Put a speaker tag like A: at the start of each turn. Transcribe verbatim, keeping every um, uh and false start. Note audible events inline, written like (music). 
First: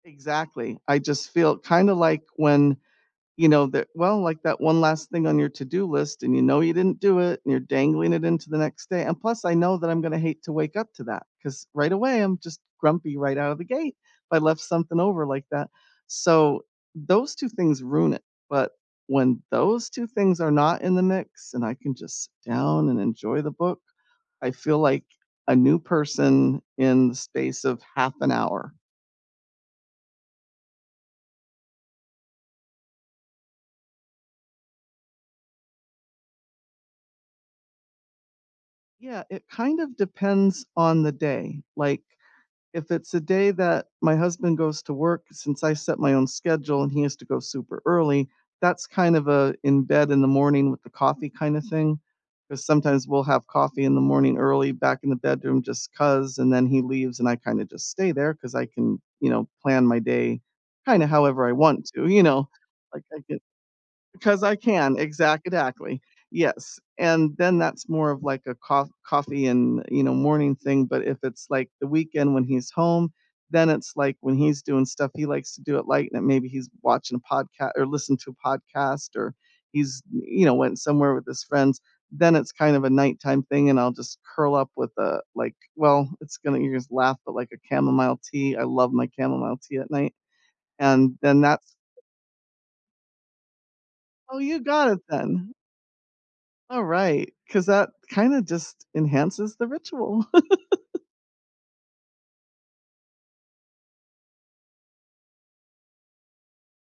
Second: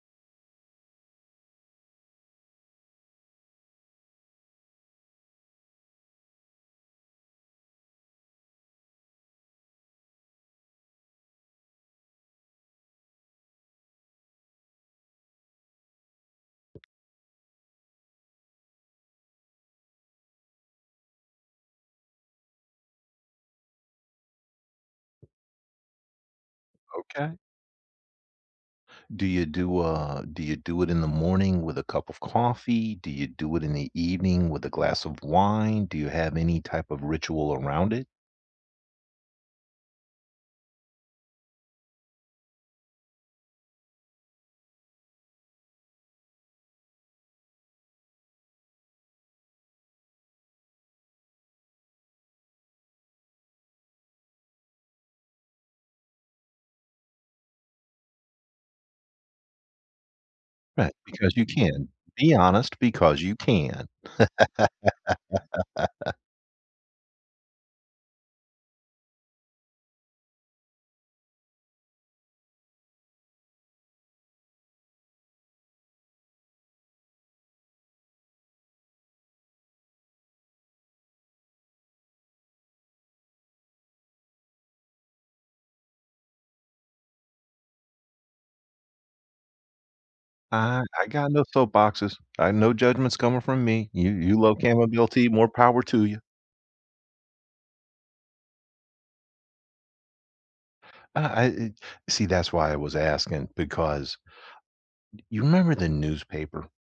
A: Exactly, I just feel kinda like when, you know, the well, like that one last thing on your to-do list and you know you didn't do it and you're dangling it into the next day and plus, I know that I'm gonna hate to wake up to that, 'cause, right away, I'm just grumpy right out of the gate if I left something over like that. So, those two things ruin it, but, when those two things are not in the mix and I can just sit down and enjoy the book, I feel like a new person in the
B: Okay.
A: space of half an hour.
B: Do you do, uh do you do it in the morning with a cup of coffee? Do you do it in the evening with a glass of wine? Do you have any type of ritual around it?
A: Yeah, it kind of depends on the day, like, if it's a day that my husband goes to work, since I set my own schedule and he has to go super early, that's kind of a in-bed, in-the-morning-with-the-coffee kinda thing, 'cause sometimes we'll have coffee in the morning early back in the bedroom just 'cause, and then he leaves and I kinda just stay there 'cause I can, you know, plan my day
B: Right,
A: kinda
B: because you
A: however I want
B: can.
A: to, you
B: Be
A: know,
B: honest,
A: like,
B: because
A: I
B: you
A: can
B: can.
A: because I can, exactidactly,
B: (chuckles)
A: yes, and then that's more of like a coff coffee and, you know, morning thing, but if it's, like, the weekend when he's home, then it's, like, when he's doing stuff, he likes to do it light, and maybe he's watching a podca or listening to a podcast, or he's, y you know, went somewhere with his friends, then it's kind of a nighttime thing and I'll just curl up with a, like well, it's gonna you'll just laugh, but, like, a chamomile tea, I love my chamomile tea at night,
B: Ah, I
A: and
B: got
A: then
B: no
A: that's
B: soapboxes. I no judgments coming from me, you you
A: Oh,
B: love
A: you got it
B: chamomile tea, more
A: then.
B: power to you.
A: All right, 'cause that kinda just enhances the ritual. (chuckles)
B: Ah, I e see, that's why I was asking, because you remember the newspaper?